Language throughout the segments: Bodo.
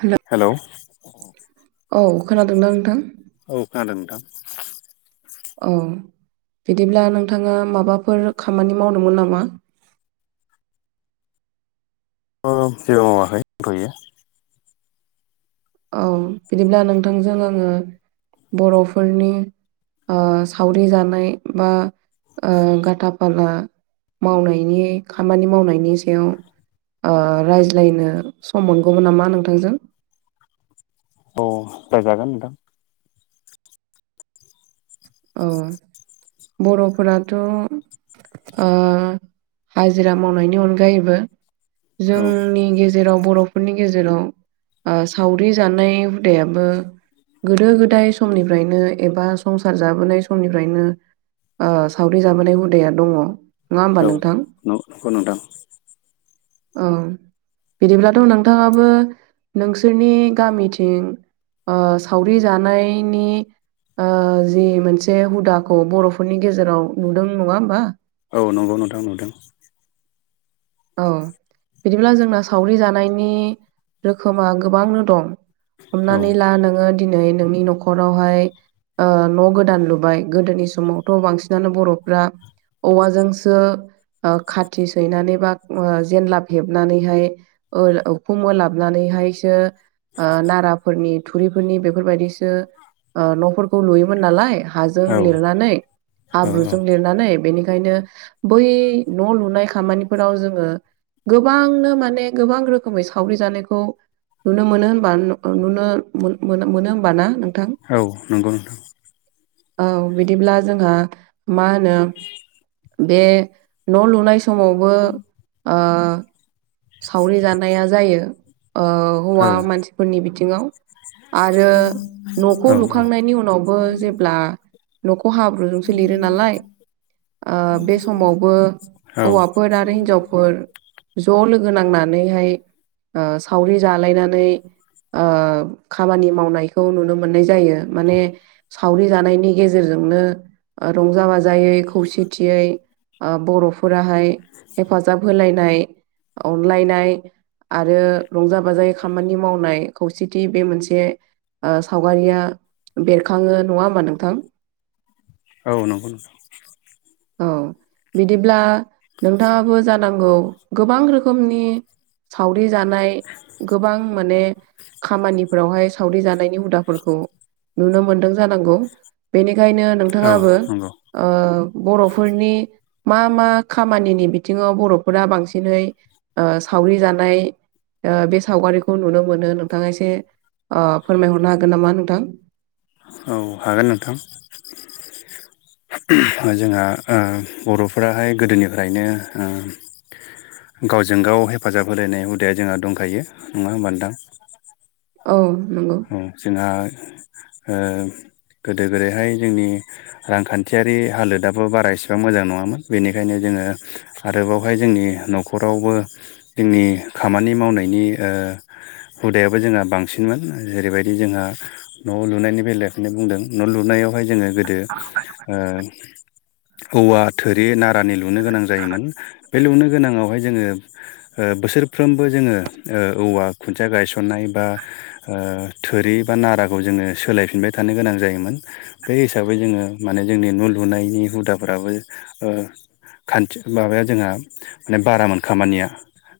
हेल'? हेलौ? औ खोनादोंना नोंथां? औ खोनादों नोंथां। औ बिदिब्ला नोंथाङा माबाफोर खामानि मावदोंमोन नामा? जेबो मावाखै दंथ'यो। औ बिदिब्ला नोंथांजों आङो बर'फोरनि सावरि जानाय बा ओ गाथा फाला मावनायनि खामानि मावनायनि सायाव रायज्लायनो सम मोनगौमोन नामा नोंथांजों? अ रायजागोन नोंथां। औ बर'फोराथ' ओ हाजिरा मावनायनि अनगायैबो औ जोंनि गेजे जेराव बर'फोरनि गेजेराव सावरि जानाय हुदायाबो गोदो गोदाय समनिफ्रायनो एबा संसा संसार जाबोनाय समनिफ्रायनो सावरि जाबोनाय हुदाया दङ। नङा होमबा औ नोंथां नंगौ नोंथां औ। बिदिब्लाथ' नोंथाङाबो नोंसोरनि गामिथिं सावरि जानायनि जि मोनसे हुदाखौ बर'फोरनि गेजेराव नुदों नङा होमबा? औ नंगौ नुदों नुदों। औ बिदिब्ला जोंना सावरि जानायनि रोखोमा गोबांनो दं। औ। हमनानै ला नोङो दिनै नोंनि न'खरावहाय न' गोदान लुबाय। गोदोनि समावथ' बांसिनानो बर'फ्रा औवाजोंसो खाथि सैनानै बा जेनलाब हेबनानैहाय उखुम होलाबनानैहायसो नाराफोरनि थुरिफोरनि बेफोरबायदिसो न'फोरखौ लुयोमोन नालाय। हाजों औ लिरनानै हाब्रुजों औ लिर नानै बेनिखायनो बै न' लुनाय खामानिफोराव जों ओ गोबांनो माने गोबां रोखोमै सावरि जानायखौ नुनो मोनो होमबा नुनो मोन-मोनो होमबा ना नोंथां? औ नंगौ नोंथां। औ बिदिब्ला जोंहा मा होनो बे न' लुनाय समावबो सावरि जानाया जायो। औ हौवा मानसिफोरनि बिथिङाव। आरो न'खौ औ लुखांनायनि उनावबो जेब्ला न'खौ हाब ब्रुजोंसो लिरो नालाय, बे समावबो औ हौवा फोर आरो हिनजावफोर ज' लोगो नांनानैहाय सावरि जालायनानै खामानि मावनायखौ नुनो मोननाय जायो माने सावरि जानायनि गेजेरजोंनो ओ रंजा बाजायै खौसेथियै ओ बर'फोराहाय हेफाजाब होलायनाय अनलायनाय आरो रंजा बाजायै खामानि मावनाय खौसेथि बे मोनसे ओ सावगारिया बेरखाङो नङा होमबा नोंथां? औ नंगौ नंगौ औ बिदिब्ला नोंथाङाबो जानांगौ गोबां रोख खोमनि सावरि जानाय गोबां माने खामानिफोरावहाय सावरि जानायनि हुदाफोरखौ नुनो मोनदों जानांगौ बेनिखायनो नोंथाङाबो ओ बर'फोरनि मा मा खामानिनि बिथिङाव बर'फोरा बांसिनै ओ सावरि जानाय ओ बे सावगारिखौ नुनो मोनो नोंथाङा एसे ओ फोरमायहरनो हागोन नामा नोंथां औ हागोन नोंथां [inaudible] जोंहा ओ बर'फोराहाय गोदोनिफ्रायनो ओ गावजों गाव हेफाजाब होलायनाय हुदाया जोंहा दंखायो नङा होमबा नोंथां? औ नंगौ औ जोंहा ओ गोदो गोदैहाय जोंनि रांखान्थियारि हालोदाबो बारा इसिबां मोजां नङामोन बेनिखायनो जोङो आरो बावहाय जोंनि न'खरावबो जोंनि खामानि मावनायनि ओ हुदायाबो जोंहा बांसिनमोन जेरैबायदि जोंहा न' लुनायनि बेलायावखौनो बुंदों न' लुनायावहाय जोङो गोदो ओ औवा थोरि नारानि लुनो गोनां जायोमोन बे लुनो गोनाङावहाय जोङो ओ बोसोरफ्रोमबो जोङो ओ औवा खुन्थिया गायसननाय बा ओ थोरि बा नाराखौ जोङो सोलायफिनबाय थानो गोनां जायोमोन। बे हिसाबै जोङो माने जोंनि न' लुनायनि हुदाफ्राबो ओ खान्थि माबाया जोंहा माने बारामोन खामानिया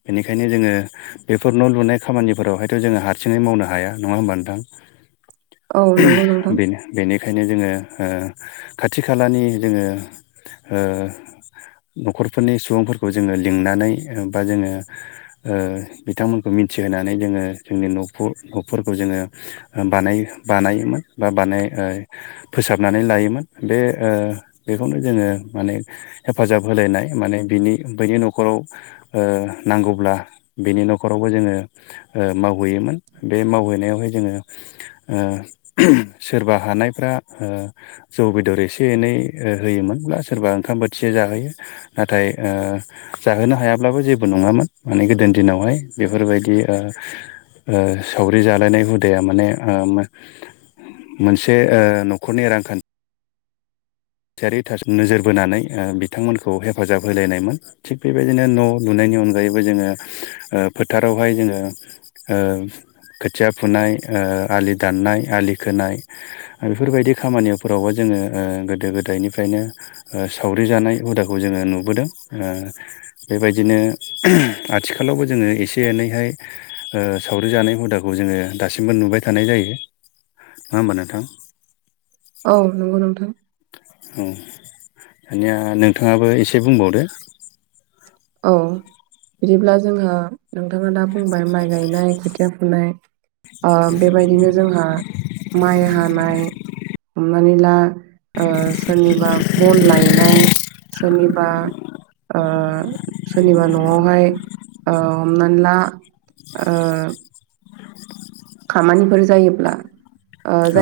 बेनिखायनो जोङो बेफोर न' लुनाय खामानिफोरावहायथ' जोङो हारसिङै मावनो हाया नङा होमब नोंथां औ नंगौ नोंथां बेनो बेनिखायनो जोङो ओ खाथि खालानि जोङो ओ न'खरफोरनि सुबुंफोरखौ जोङो लिंनानै बा जोङो ओ बिथांमोनखौ मिथिहोनानै जोङो जोंनि न'खर गपफोरखौ जोङो बानाय बानायोमोन बा बानाय फोसाबनानै लायोमोन बे ओ बेखौनो जोङो माने हेफाजाब होलायनाय माने बिनि बैनि न'खराव ओ नांगौब्ला बिनि न'खरावबो जोङो ओ मावहैयोमोन बे मावहैनायावहाय जोङो ओ सोरबा हानायफ्रा ओ जौ बेदर एसे एनै ओ होयोमोनब्ला सोरबा ओंखाम बोथिया जाहोयो नाथाय ओ जाहोनो हायाब्लाबो जेबो नङामोन माने गोदोनि दिनावहाय बेफोरबायदि ओ ओ सावरि जालायनाय हुदाया माने ओ मोनसे ओ न'खरनि रांखान थियारि नोजोर बोनानै ओ बिथांमोनखौ हेफाजाब होलायनायमोन। थिग बेबायदिनो न' लुनायनि अनगायैबो जोङो ओ फोथारावहाय जोङो ओ खोथिया फुनाय ओ आलि दाननाय आलि खोनाय बेफोरबायदि खामानिफोरावबो जोङो ओ गोदो गोदायनिफ्रायनो ओ सावरि जानाय हुदाखौ जोङो नुबोदों ओ बेबायदिनो आथिखालावबो जोङो एसे एनैहाय ओ सावरि जानाय हुदाखौ जोङो दासिमबो नुबाय थानाय जायो नङा होमबा नोंथां? औ नंगौ नोंथां। औ दानिया नोंथाङाबो एसे बुंबावदो। औ बिदिब्ला जोंहा नोंथाङा दा बुंबाय माइ गायनाय खोथिया फुनाय। बेबायदिनो जोंहा माइ हानाय। हमनानै ला सोरनिबा बन लायनाय। सोरनिबा ओ सोरनिबा न'आवहाय हमनानै ला ओ खामानिफोर जायोब्ला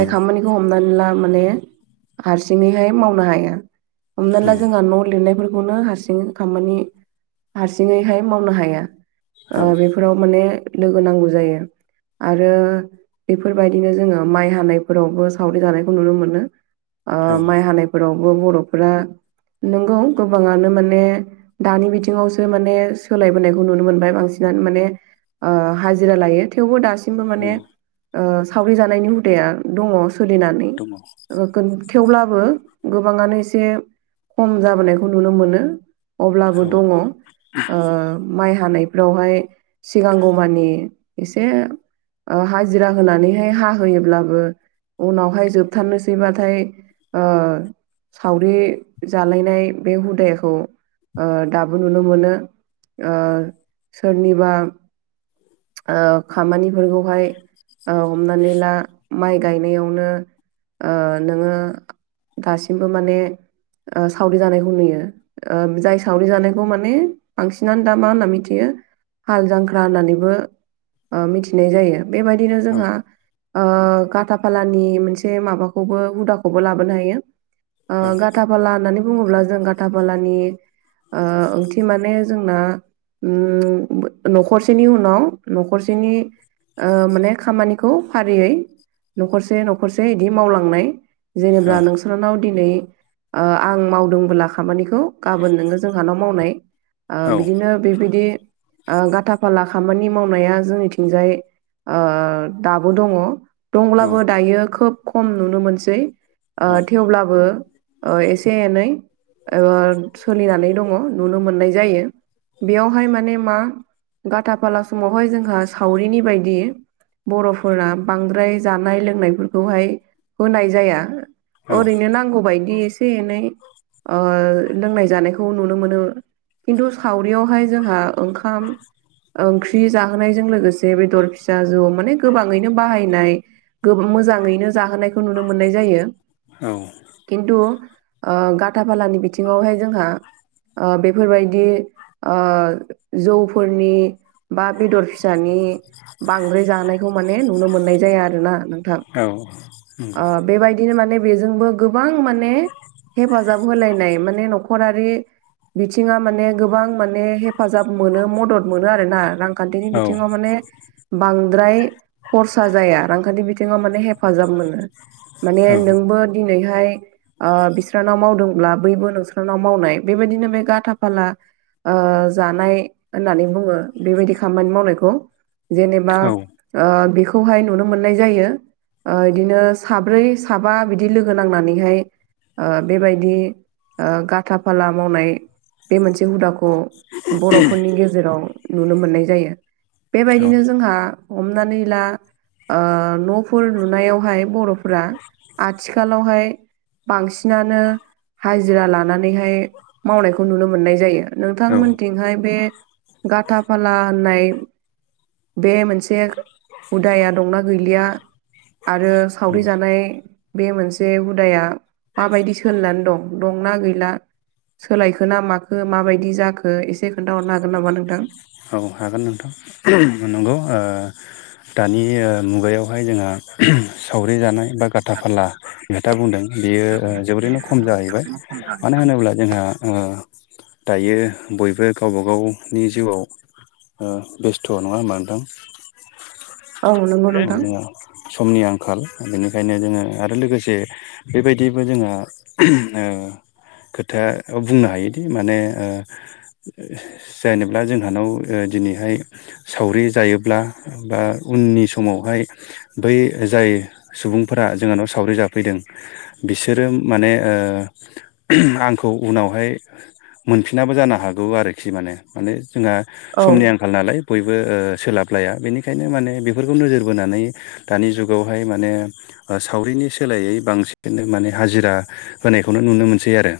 औ खामानि खौ हमनानै ला माने हारसिङैहाय मावनो हाया। हमना औ ला जोंहा न' लिरनायफोरखौनो हारसिं खामानि हारसिंङैहाय मावनो हाया ओ बेबादि औ फोराव माने लोगो नांगौ जायो। आरो बेफोरबायदिनो जोङो माइ हानायफोरावबो सावरि जानायखौ नुनो मोनो। औ माइ हानायफोरावबो बर'फोरा नंगौ गोबाङानो माने दानि बिथिङावसो माने सोलायबोनायखौ नुनो मोनबाय बांसिनानो माने हाजिरा लायो थेवबो दासिम औ माने सावरि जानायनि हुदाया दङ सोलिनानै। दङ। थेवब्लाबो गोबाङानो एसे खम जाबोनायखौ नुनो मोनो। अब्लाबो औ दङ ओ माइ हानायफ्रावहाय सिगांगौ मानि एसे हाजिरा होनानैहाय हाहोयोब्लाबो उनावहाय जोबथारनोसैबाथाय ओ सावरि जालायनाय बे हुदाखौ दाबो नुनो मोनो। सोरनिबा खामानिफोरखौ ओमफ्राय ओ हमनानैला माइ गायनायावनो नोङो दासिमबो माने सावरि जानायखौ नुयो। जाय सावरि जानायखौ माने बांसिनानो दा मा होनना मिथियो हाल जांख्रा होननानैबो मिथिनाय जायो बेबायदिनो औ जोंहा काथा फालानि मोनसे माबाखौबो हुदाखौबो लाबोनो हायो। औ गाथा फाला होननानै बुङोब्ला जों गाथा फालानि ओ ओंथि माने जोंना उम न'खरसेनि उनाव न'खरसेनि ओ माने खामानिखौ फारियै न'खरसे न'खरसे बिदि मावलांनाय। औ जेनेबा नोंसोरनाव दिनै आं मावदोंबोब्ला खामानिखौ गाबोन नोङो जोंह न' मावनाय औ बिदिनो बेबायदि गाथा फाला खामानि मावनाया जोंनिथिंजाय दाबो दङ। औ औ दंब्लाबो दायो खोब खम नुनो मोनसै थेवब्लाबो ओ एसे नै ओसोलिनानै दङ नुनो मोननाय जायो बेयावहाय माने मा गाथा फाला समावहाय जोंहा सावरिनि बायदि बर'फोराना बांद्राय जानाय लोंनायफोरखौहाय होनाय जाया। ओरैनो नांगौबायदि एसे एनै ओ लोंनाय जानायखौ नुनो मोनो। खिन्थु सावरियावहाय जोंहा ओंखाम ओंख्रि जाहोनायजों लोगोसे बेदर फि दा ज माने गोबाङैनो बाहायनाय मोजाङै जाहोनाय खौ नुनो मोननाय जायो। खिन्थु गाथा फालानि बिथिङावहाय जोंहा ओ बेफोरबायदि ओ जौफोरनि बा बेदर फिसानि बांद्राय जानायखौ माने नुनो मोननाय जाया आरो ना नोंथां। नंगौ ओ बेबायदि बिदिनो माने बेजोंबो गोबां माने हेफाजाब होलायनाय माने न'खरारि बिथिङा माने गोबां माने हेफाजाब मोनो मदद मोनो आरोना रां कान्टिनि औ औ बिथिङाव माने बांद्राय खरसा जाया रांखान्थि बिथिङाव माने हेफाजाब मोनो। माने औ नोंबो दिनैहाय बिस्रानाव मावदोंब्ला बैबो नोंस्रानाव मावनाय बेबायदिनो बे गाथा फाला ओ जानाय होननानै बुङो बेबायदि खामानि मावनायखौ। जेनेबा ओ बेखौहाय नुनो मोननाय जायो। ओ बिदिनो साब्रै साबा बिदि लोगो नांनानैहाय ओ बेबायदि गाथा फाला मावनाय बे मोनसे हुदाखौ बर'फोरनि गेजेराव नुनो मोननाय जायो। बेबायदिनो जोंहा हमनानै ला ओ न'फोर लुनायावहाय बर'फोरा आथिखालावहाय बांसिनानो हाजिरा लानानैहाय मावनायखौ नुनो मोननाय जायो। औ नोंथांमोनथिंहाय बे गाथा फाला होननाय बे मोनसे हुदाया दंना गैलिया आरो सावरि जानाय बे मोनसे हुदाया माबायदि सोलिनानै दं दंना गैला सोलायखो ना माखो माबायदि जाखो एसे खोन्थाहरनो हागोन नामा नोंथां? औ हागोन नोंथां नंगौ ओ दानि मुगायावहाय जोंहा सावरि जानाय बा गाथा फाला खोथा बुंदों। बियो जोबोरैनो खम जाहैबाय मानो होनोब्ला जोंहा ओ दायो बयबो गावबा गावनि जिउआव ओ बेस्थ' नङा होनोमबा नोंथां औ नंगौ नोंथां समनि आंखाल बेनिखायनो जोङो आरो लोगोसे बेबायदिबो जोंहा ओ खोथाया बुंनो हायोदि माने ओ जेनेब्ला जोंहानाव दिनैहाय सावरि जायोब्ला बा उननि समावहाय बै जाय सुबुंफोरा जोंहानाव सावरि जाफैदों। बिसोरो माने ओ आंखौ उनावहाय मोनफिनाबो जानो हागौ आरोखि माने। माने जोंहा औ समनि आं खाल नालाय बयबो सोलाबलाया बेनिखायनो माने बेफोरखौ नोजोर बोनानै दानि जुगावहाय माने सावरिनि सोलायै बांसिन माने हाजिरा होनायखौनो नुनो मोनसै आरो।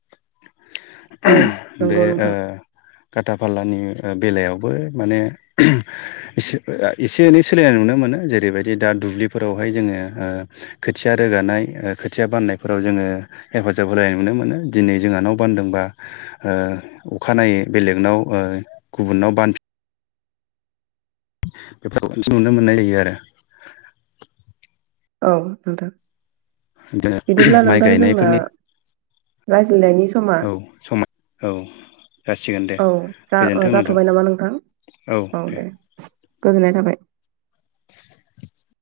[inaudible] बे नंगौ नोंथां ओ खाथा फालानि बेलायावबो माने एसे एनै सोलायनाय नुनो मोनो जेरैबायदि दा दुब्लिफोरावहाय जोङो ओ खोथिया रोगानाय खोथिया बाननायफोराव जोङो हेफाजाब होलायनाय नुनो मोनो दिनै जोंहा न' बान्दोंबा ओ अखानायै बेलेगनाव ओ गुबुननाव बान बेफोरखौ नुनो मोननाय जायो आरो। औ नोंथां बिदिनो बिदिब्ला माइ नोंथां जोंना गायनायफोरनि रायज्लायनायनि समा औ समा औ जासिगोन दे औ जा गोजोन्थों नोंथां जाथ'बाय नामा नोंथां औ दे। गोजोननाय थाबाय। [inaudible]